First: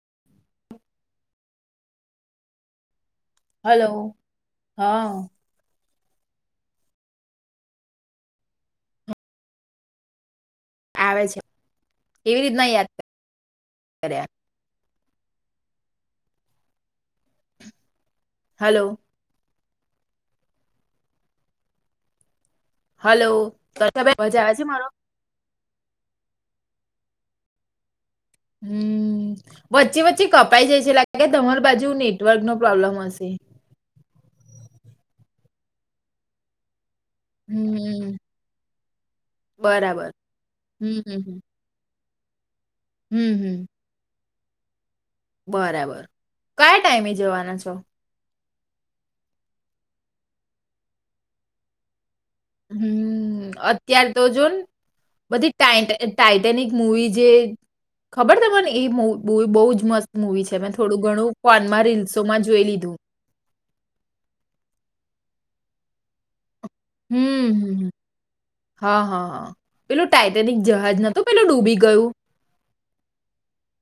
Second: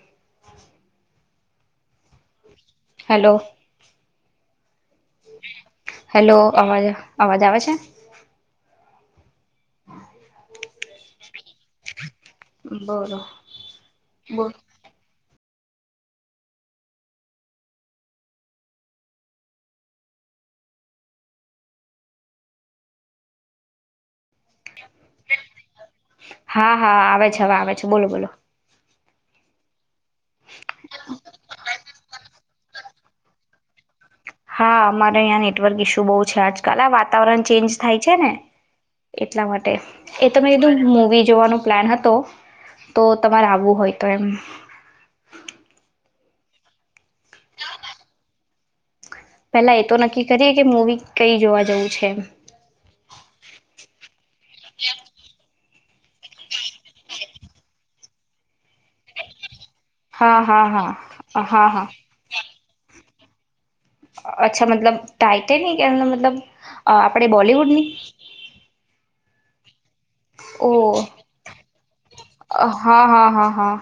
[unintelligible] Hello hello હા.. hello... અવાજ.. અવાજ આવે છે? આવે છે. એવી રીતના યાદ બોલો.. કર્યા બ... હલો.. હલો.. [unintelligible] અવાજ આવે છે મારો? હા હા આવે છે. હવે આવે છે. બોલો.. બોલો.. હમ.. વચ્ચે.. વચ્ચે... પછી કપાઈ જાય છે. લાગે કે તમારા બાજુ નેટવર્ક નો પ્રોબ્લેમ હશે? હા.. અમારે અહીં નેટવર્ક ઇશ્યુ બહુ છે આજકાલ. આ વાત.. વાતાવરણ ચેન્જ થાય છે હમ ને! એટલા માટે. બરાબર એ તો મેં કીધું હમ મુવી હમ જોવાનો પ્લાન હતો. તો હમ તમારે આવવું હોય તો એમ. બરા.. બર કયા ટાઈમે? જવાના છો? પહેલા એ.. તો નક્કી કરીએ કે, મૂવી કઈ જોવા જવું છે? હમ.. અત્યાર્.. તો જો બધી.. ટા.. ટાઈટેનિક મુવી જે.. ખબર તમને એ બહુ જ.. મસ્ત હા મુવી છે. હા મેં હા થોડું ઘણું હા ફોનમાં હા રીલ્સોમાં જોઈ લીધું. અચ્છા મતલબ ટાઈટેનિક એનો મતલબ અ હમ આપણે હમ હમ. બોલિવુડની.. [inaudible] પેલું ટાઈટેનિક જહાજ નહોતુ પેલું ડૂબી ગયું હા હા હા હા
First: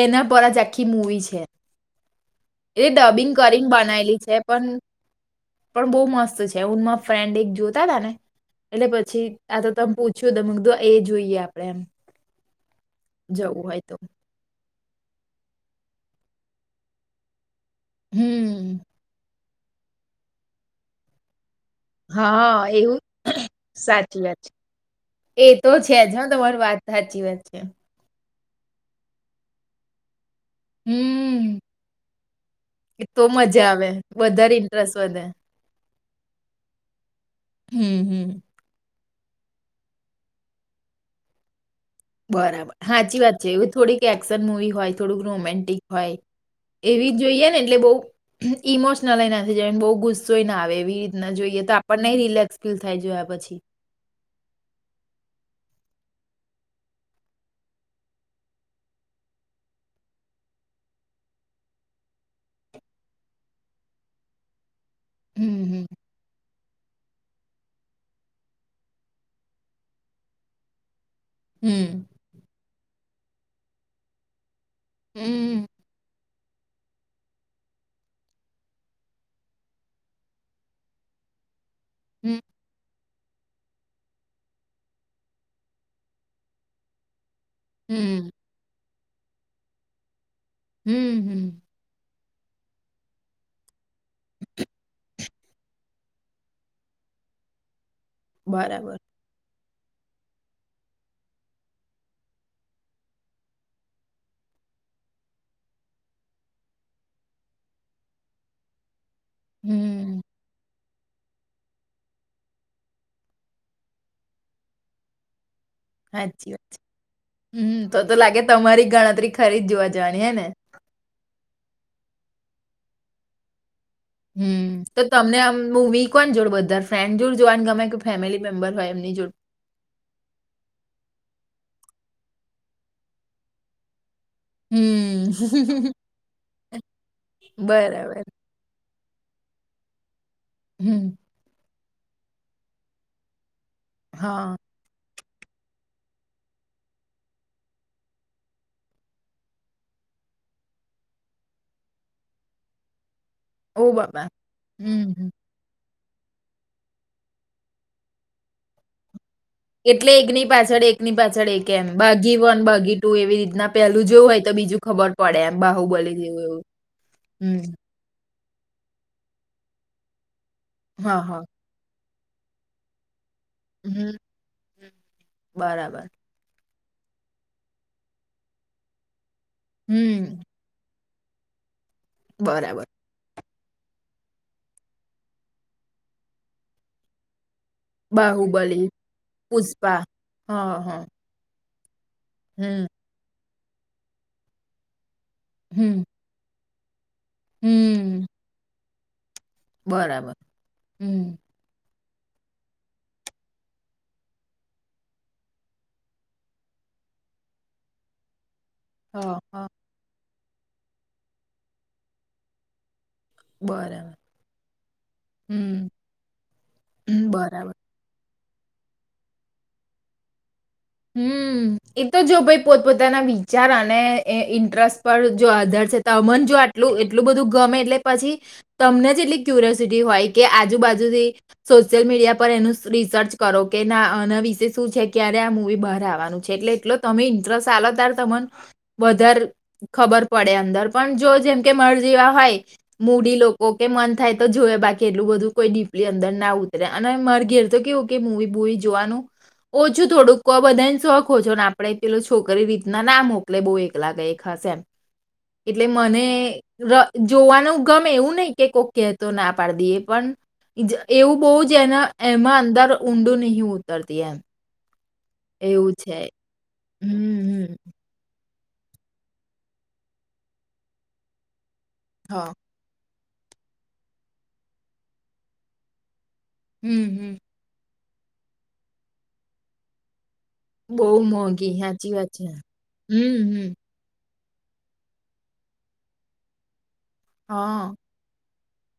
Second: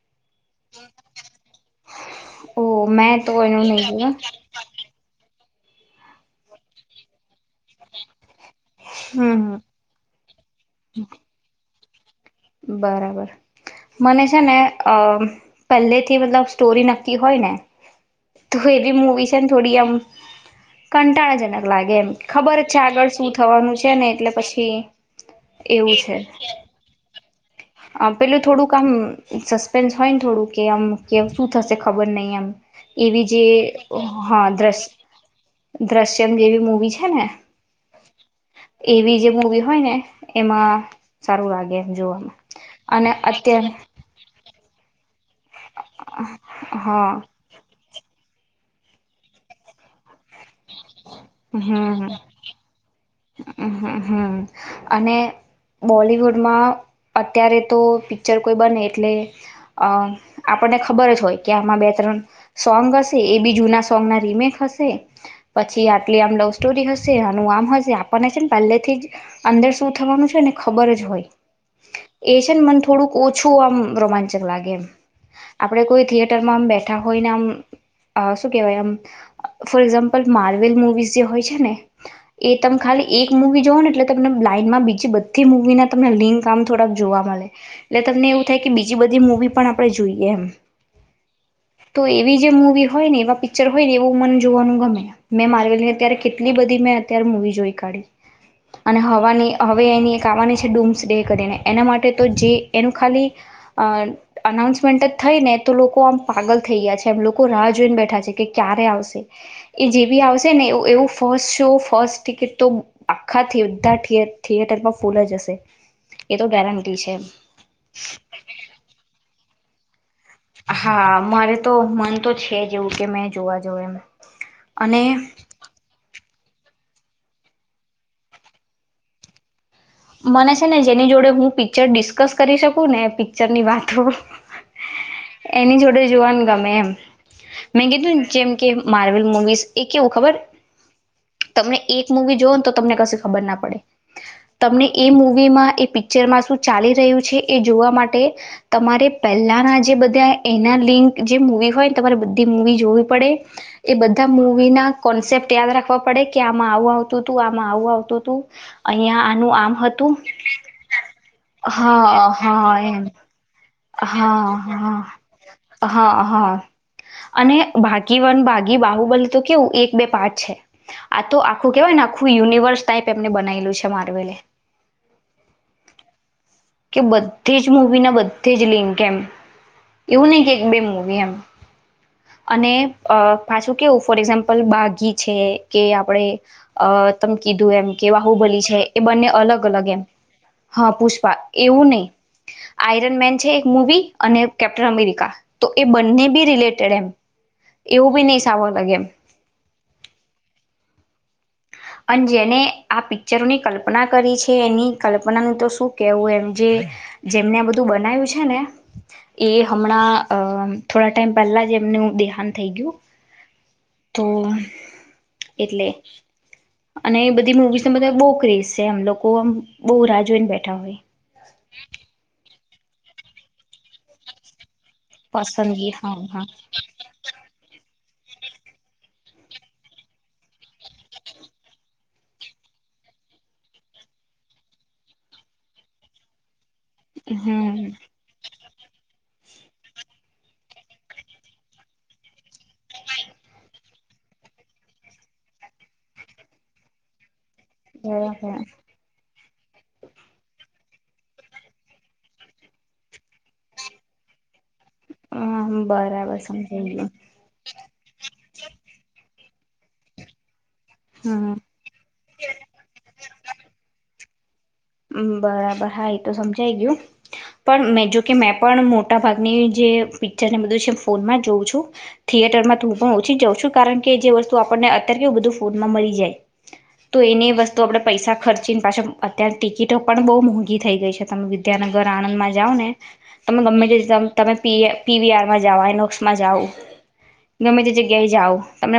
એના પર જ આખી મૂવી છે. એ ઓ મેં તો ડબિંગ એનું કરીને નહીં જોયું બનાવેલી છે પન પણ બહુ મસ્ત છે [unintelligible] ફ્રેન્ડ એક જોતા હતા ને એટલે હમ પછી આ તો હમ તમે પૂછ્યું મેં કીધું એ જોઈએ આપણે એ બરાબર મને છે ને અ પહેલેથી મતલબ સ્ટોરી નક્કી હોય ને તો હમ એવી મુુવી થોડી આમ્ કંટાળજનક લાગે એમ ખબર હા છે‌ એવું આગળ શું થવાનું છે ને સાચી એટલે વાત છે. પછી એ તો એવું જ છે હા તમારી વાત સાચી વાત છે પેલું થોડુંક આમ સસ્પેન્સ હોય ને થોડુંક કે આમ કે શું હમ થશે ખબર નહી એમ એ તો એવી જે મજા આવે હા વધારે દ્રશ ઇન્ટરેસ્ટ વધે દ્રશ્યમ જેવી મૂવી છે ને હમ હમ એવી જે મૂવી હોય ને એમાં સારું લાગે જવામા બરાબર હાચી વાત છે એવું થોડી કે એક્શન મુવી હોય થોડું રોમેન્ટિક હોય એવી હા જ જોઈએ ને એટલે બોવ ઇમોશનલય ય ના થઈ જવાય ને બોવ ગુસ્સોય ના આવે એવી ના જોઈએ તો આપડને નહી રિલેક્સ ફીલ થાય જાય હમ્મ હમ્મ અને બોલિવુડમાં અત્યારે તો પિક્ચર કોઈ બને એટલે અઅ આપણને ખબર જ હોય કે આમાં બે ત્રણ સોંગ હશે એ બી જૂના સોંગના રીમેક હશે હમ પછી આટલી આમ લવ સ્ટોરી હશ છે હાનું આમ હશે આ આપણને છે ને પહેલેથી જ અંદર શું થવાનું છે ને ખબર જ હોય હમ એ છે ને મન થો થોડુંક ઓછું આમ રોમાંચક લા ગે હમ આપડે કોઈ થીએ માં આમ બેઠા હોયન આમ અ શું કેવાય આમ ફોર એક્ઝામ્પલ માર્વેલ મુવી જે હોય છે ને હમ એ તમ ખાલી એક મૂવી જોવો ને એટલે તમને લાાઈનમાં બીજી બધી મૂવીના તમને લિંક આમ થોડાક જોવા મલે એટલે હમ તમને એવું થાય કે બી બીજી બધી મૂવી પણ આપણે જોઈએ એમ હમ્મ. હમ્મ. તો એવી જે મૂવી હોય ને એવા પિક્ચરો હોય ને એવું મન જોવાનું ગમે. મેં માર્વેલની અત્યારે કેટલી બધી મેં અત્યારે મૂવી જોઈ કાઢી. બરાબર અને હવાની હવે એની એક આવવાની છે ડૂમ્સ ડે કરીને એના માટે તો જે એનું ખાલી અઅ અનાઉન્સમેન્ટ જ થઈ ને તો લોકો આમ પાગલ થઈ ગયા છે એમ લોકો રાહ જોઈને બેઠા છે કે ક્યારે આવશે. એ જે હમ બી આવશે ને એવ-એવું ફસ્ટ શો ફસ્ટ ટિકિટ તો આખા થીયેટ બધા થિયે-થિયેટરમાં ફૂલ જ હશે. એ તો હાચી વાત છે. ગેરંટી હમ્મ. તો તો લાગે તમારી ગણતરી ખરી જ જોવા જવાની હે ને હા, મારે તો મન તો છે જ એવું કે મેં જોવા જવ એમ. હમ્મ. તો અને તમને આમ મૂવી કોન જોડ વધાર ફ્રેન્ડ જોડ જોવાન ગમે કે ફેમિલી મેમ્બર હોય એમની જોડ મને છે ને જેની જોડે હું પિક્ચર ડિસ્કસ કરી શકું ને પિક્ચર ની વાતો એની હમ જોડે જોવાનું ગમે એમ મેં કીધું બરાબર ને જેમ કે માર્વેલ મુવીઝ એ કેવું ખબર હમ તમને એક મુૂવી જોવ ને તો તમને ક ખબર ના પડે હા તમને એ મુ મવીમાં એ પિક્ચરમાં શું ચાલી રહ્યું છે એ જોવા માટે તમારે પહેલાના જે બધા એના લિંક જે મૂવી હોય ને તમારે બધી મૂવી જોવી પડે ઓ એ બાબા બધા મુવી ના હમ. કોન્સેપ્ટ યાદ રાખ ર પડે કે આમાં આવું આવતું હતું આમાં આવું આવતું હતું અહિયાં આનું આમ એટલે હતું એકની પાછળ એકની પાછળ એક એમ હા બાગી વન હા બાગી એમ ટુ એવી રીતના પેલું જોવું હા હોય તો હા બીજું ખબર પડે એમ બાહુ હા બોલી દવું હા એવું અને હમ ભાગી વન ભાગી બાહુ બલે તો કેવું એક બે પાઠ છે હા આ તો હા આખું કેવાય ને આખું યનિવર્સ ટાઈપ બ છે મા હમ બરાબર કે બધી જ મૂવીના બધે જ લિંક એમ એવું નહિ હમ કે એક બેમ વમ અને બરાબર અ પાછું કેવું ફોર એક્ઝામ્પલ બાગી છે કે આપડણે અ તમ કીધું એમ કે વાહુબલી છે બાહુબલી એ બંને અલગ અલગ એમ હા પુષ્પા એવું નહીં હમ આયરન મેન છે એક મવી અને કેપ્ટન અમેરિકા તો એ હમ બંને બી રિલેટ [unintelligible] એવું બી હમ નહી સાવાર લાગે એમ બરાબર હમ અને જેને આ પિક્ચરોની કલ્પના કરી છે એની કલ્પનાનું તો શું કેવું એમ જે જેમને બધું બનાય્યું છે ને હા એ હા હમણાં અ થોડા ટાઈમ પહેલાં જ એમનું દેહંત થઈ ગયું બરાબર તો એટલે હમ અને હમ, એ બધી બરાબર મુવી બધા બોકરીઝ છે અમ લોકોમ બહુ રાહ જોઈને બેઠા હોય હમ એ તો જો ભાઈ પોતપોતાના વિચાર અને ઇન્ટરેસ્ટ પણ જો આધાર પસંદગી છે હા હા તોમન જો આટલું એટલું બધું ગમે એટલે પછી તમને જ એટલી ક્યુરિયોસિટી હોય કે આજુબાજુથી સોશિયલ મીડિયા પર એનું રિસર્ચ કરો કે એના વિશે શું છે ક્યારે આ બહવાનું છે એટલે એટલો તમે ઇન્ટરેસ્ટ હમ આાલ ત્યારે તને વધારે ખબર પડે અંદર પણ જો જેમ કે મર જેવા હોય મૂડી લોકો કે મન થાય તો જોવે બાકી એટલું બધું કોઈ ડીપલી અંદર ના ઉતરે અને મર ઘે તો કેવું કે મૂવી બરાબર બૂવી જોવાનું ઓછું થોડુંક તો આ બધાને શોખો છો ને આપડણે પેલો છોકરી રીતના ના મોકલે બહુ એકલાાગ ખાસશે એમ હ એટલે મને બરાબર સમજાઈ ગયું જોવાનું ગમે એવું નહિ કે કોઈક કહેતો ના પાડી દઈએ પણ એવું બહુ જ હમ એના એમાં અંદર ઊંડું નહં ઉતરતી એમ બરાબર એવું હા એ છે તો સમજાઈ ગયું હમ હમ પણ મેં જો કે મે પણ મોટાભાગની જે પિક્ચરને બધું છે એ ફોનમાં જ જોઉં છું હા થિયેટર માં તું હ ઓછી જાઉં છું કારણ કે જે વસ્તુ આપણને અત્યારે બધું ફોડમાં મળી જાય હમ તો હમ એની વસ્તુ આપણેે પૈસા ખર્ચીને પાછા અત્યંત ટિકિટ આપ પણણ ગહ ંઘી થઈ બહુ ગઈ છે તમે મોંઘી વિદ્યાનગર સાચી વાત આણંદ છે. માં જાઓ ને હમ તમે હમ ગમે તે તમે પીવીઆરમાં જઓઇનોક્સમાં જઓ હા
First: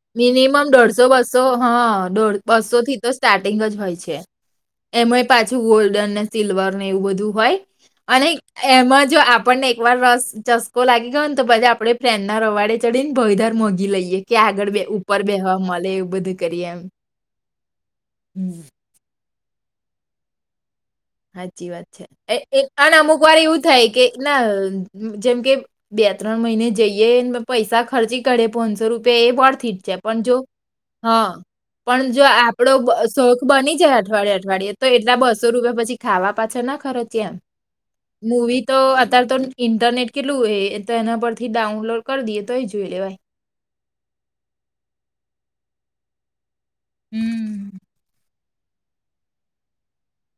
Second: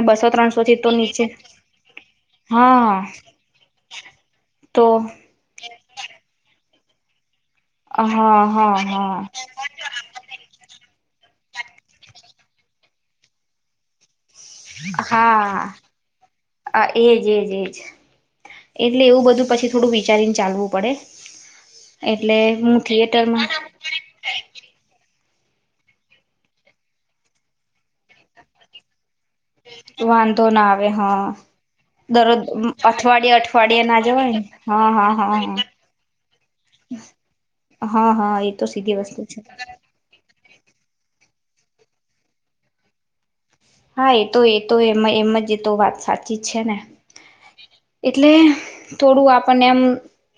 બસો ત્રણસો મિનિમમ થી તો દોઢસો નીચે બસો હા બસો થી હા તો સ્ટાર્ટિંગ જ હોય છે તો એમ પાછ ગોલ્ડન ને સિલ્ લવાર ને એવું બધું હોય અને હા હા એમાં જો હા આપણને એક વાર રસ ચસકો લાગી તો પછી આપડે ફ્રેન્ડ ના રોવાડે ભયદાર મોગી લઈએ ક્યાં આગળ બે ઉપર બે હવા હા મળે એવું બધું કરી એમ એજ [unintelligible] હમ. એટલે એવું બધું પછી થોડું વિચારીને ચાલવું પડે સાચી વાત એટલે છે હું આ અમુક વાર થિયેટરમાં એવું થાય કે ના જેમ કે બે ત્રણ મહિને જઈએ પૈસા ખર્ચી કરે પોનસો રૂપિયા એ થી છે પણ જો વાંધો ના આવે હા પણ જો દરરોજ આપડો અઠવાડિયે શોખ બની અઠવાડિયે જાય ના અઠવાડિય જવાય ને અઠવાડિયે હા તો હા એટલા હા બસો રૂપિયા હા પછી ખાવા પાછો ના ખરો એમ હા હા એ મૂવી તો સીધી વસ્તુ અત્યારે તો છે ઇન્ટરનેટ કેટલુંય એ તો એના પરથી ડાઉનલોડ કરી દઈએ તોય જોઈ લેવાય. હા એ તો એ તો એમાં એમ જ તો વાત સાચી જ છે ને. હમ્મ. એટલે થોડું આપણને એમ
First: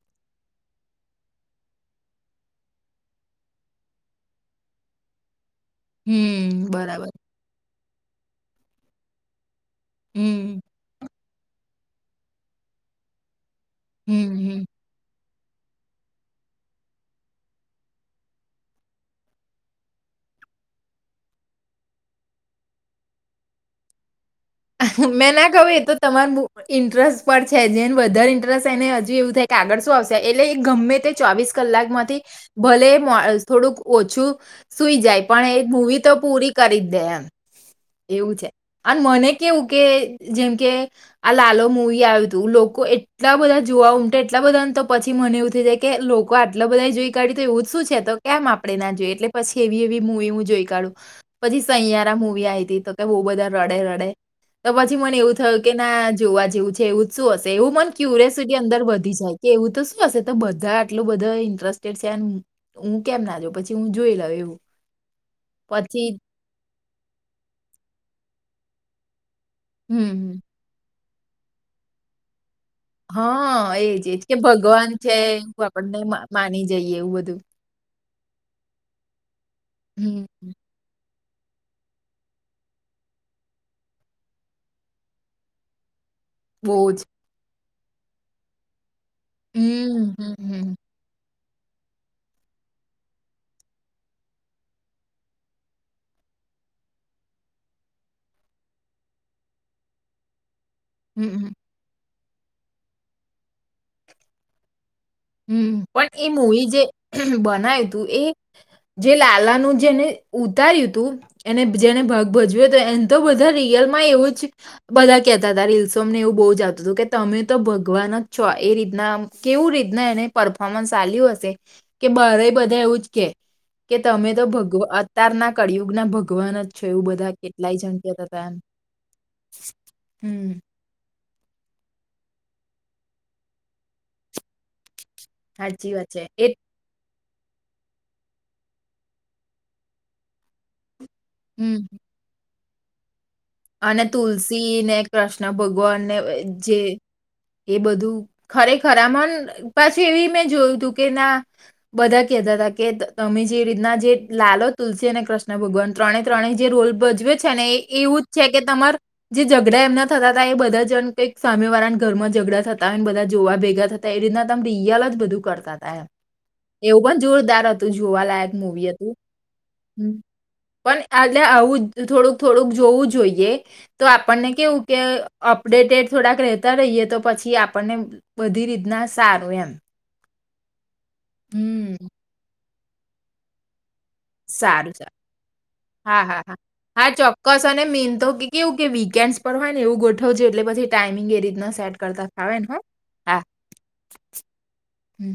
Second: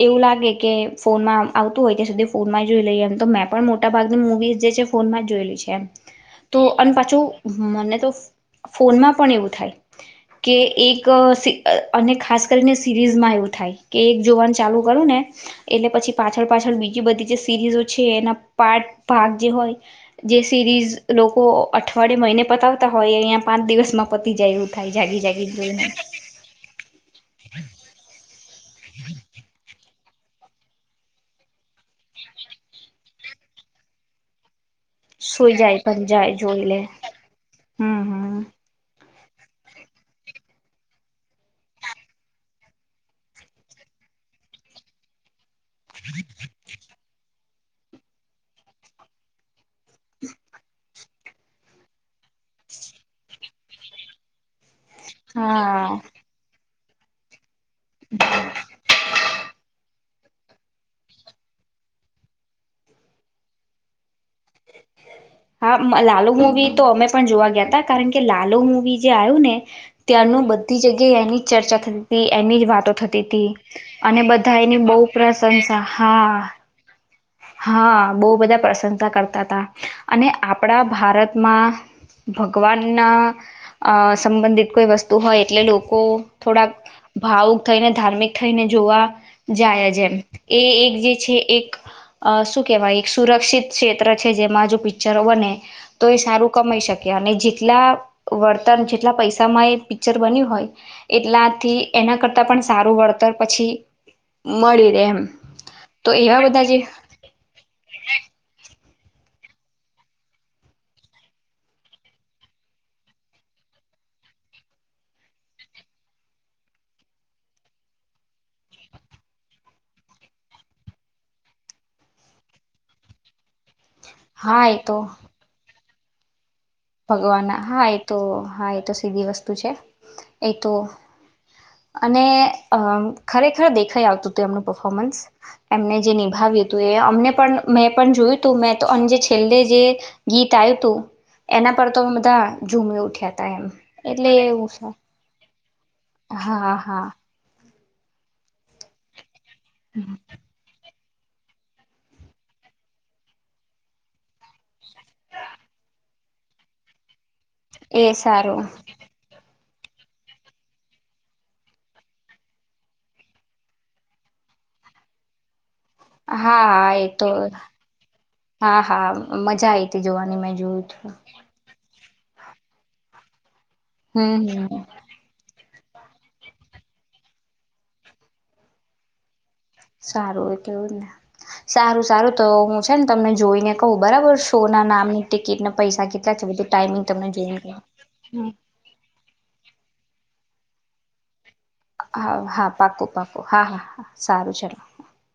એવું લાગે કે ફોનમાં આવતું હોય ત્યાં સુધી ફોન માં જોઈ લઈએ એમ તો મેં પણ મોટા ભાગની મુવીઝ જે છે ફોન માં જોયેલી છે. તો હમ અને બરાબર પાછું મને. તો ફોનમાં પણ એવું થાય. કે હમ એક સી. અને ખાસ કરીને સિરીઝમાં એવું થાય. કે હમ એક હમ જોવાન ચાલુ કરું ને એટલે પછી પાછળ પાછળ બીજી બધી જે સિરીઝો છે એના પાઠ ભાગ જે હોય જે સિરીઝ લોકો અઠવાડિયે મહિને પતાવતા હોય અંયા પાંચ દિવસમાં પતી જાય એવું થાય જાગી મેં ના જાગી કહું એ જોઈને તો તમાર ઇન્ટરેસ્ટ પર છે જેને વધારે ઇન્ટરેસ્ટ એને હજુ એવું થાય કે આગળ શું આવશે. એટલે એ ગમે તે ચોવીસ કલાક માંથી ભલે થોડુંક ઓછું સુઈ જાય પણ સુઈ એ જાય મૂવી પણ તો જાય પૂરી જોઈ લે કરી જ દે એમ હમ એવું હમ છે અને મને કેવું કે જેમ કે આ લાલ મવી આવ્યું તું લોકો એટલા બધા જોવા ઉમટ એટલા બધાને તો પછી મને એું કે લોકો આટલા બધા જોઈ કાઢી તો એવું જ શું છે તો કેમ આપડણે ના જોએ એટલે પછી. કેવી એવી હું એ હું જોઈ કાઢું. પછી સહિયારા મુવી આ તી તો કે બહુ બધા રડે રડે.. તો પછી મને એવું થયું કે હા ના જોવા જેવું છે. છે ઉચું અશે. એવું મન ક્યુરિસિટી અંદર વધી જાય કે એવું તો શુંશે તો બધા આટલું બધા ઇન્ટરેસ્ટેડ છે હું કેમ ના જો પછી હું જોઈ લઉ એવું. હા પછી લાલુ મવી તો અમે પણ જોવા ગયા ત કારણ કે લાલુ મુવી બીજે આવ્યું ને હમ, હમ. ત્યાંનું બધી જગ્યા જે એની ચર્ચા થતી હતી એની. જ વાતો થતી હતી હા એજ એજ અને કે બધા એની ભગવાન બહુ છે એ પ્રશંસા આપડને હા માની જઈએ એવું બધું. હા બહુ બધા પ્રશંસા કરતા હતા હમ, અને હમ. આપણા ભારતમાં ભગવાનના સંબંધિત કોઈ વસ્તુ હોય એટલે લોકો થોડાક બહુ જ. ભાવ થઈને ધાર્મિક થઈને જોવા જાયજ જેમ હમ, હમ, એ હમ. એક જે છે. એક શું કહેવાય એક સુરક્ષિત ક્ષેત્ર છે, જેમાં જો પિક્ચરો બને તો એ સારું કમાઈ શકે અને જેટલા વર્તર જેટલા પૈસામાં એ પિક્ચર બન્યું હોય. હમ, હમ. એટલાથી એના કરતા તા પણ સારું વળતર પછી મળી રહે એમ હમ તો પણ એ એવા બધા મુવી જે બનાવ્યું હતું. એ જે લાલાનું જેને ઉતાર્યું હતું એને જેને ભાગ ભજવ્યો હતોું એને તો બધા રિયલ માં એવું જ બધા કેહેતા હતા રીલ્સોને એવું બહુ જ આવતું હતું કે તમે તો ભગવાન જ છો એ રીતના કેવું રીત એને પરફોર્મન્સ ચાલ્યું હશે કે બરે બધા એવું જ કે કે તમે તો હા એ ભગવા તો અતાર ના કર્યું. ના ભગવાન જ છો એવું બધા ભગવાન કેટલાય હા એ જણ તો કહેતા હતા એમ હા એ તો સીધી વસ્તુ છે એ હમ તો અને અ ખરેખર દેખાઈ આવતું હતું એમનું પર્ફોર્મન્સ સાચી એમને વાત જે છે નિભાવ્યું હતું એ અમને પણ મેં પણ જોયું તું મેં તો અ જે છેલ્લે જે ગીત આવ્યું હતું. એના હમ પર તો હ બધા ઝુમે ઉઠ્યા હતા. એમ અને એટલે એવું તુલસી છે ને શ્ ભગ વાન ને હા જે હા એ બધું ખરેખર આ મન પછી એવી મેં જોયું તું કે ના બધા કતા હતા કે તમે જે રીતના જે લાલો તુલસી અને કૃષ્ણ ભગવાન ત્રણે ત્રણે જે રોલ ભજવે. છે ને એ એવું જ છે કે સારું તમાર ઝઘડા એમના થતા હતા એ બધા જણ કંક સામે વાળાના ઘરમાં ઝઘડા થતા હોયને બધા જોવા ભેગા થતા એ રીતના તમે રિયાલ જ બધું કરતા હતા. હા હા એવું એ પણ તો જોરદાર હતું જોવાલાયક હા મુવી હા હતું મજા આઈ હતી હ જોવાની મેં જોયું પણ હતું એટલે આવું તો થોડુંક-થોડુંક જોવું જ જોઈએ. તો હમ આપણને કેવું હમ કે અપડેટેડ થોડાક રહેતા રહીએ તો પછી આપણને બધી રીતના સારું એમ તારું એટલેુંને હમ્મ, સારું-સારું તો હું છે ન તમને જોઈને કહું બરાબર શો ના સારું-સાર. નામની ટિકિટને પૈસા કેટલા છે હા-હા-હા. બધું ટાઈમિંગ હા તમને જોઈને ચોક્કસ કહું અને મેન તો કે-કેવું કે વીકેન્ડસ પર હોય ને એવું ગોઠવ જો એટલે પછી ટાઈમિંગ એ રીત હા-હા. પાક્કું-પાક્કું. હા-હા-હા. સારું ચલો. હમ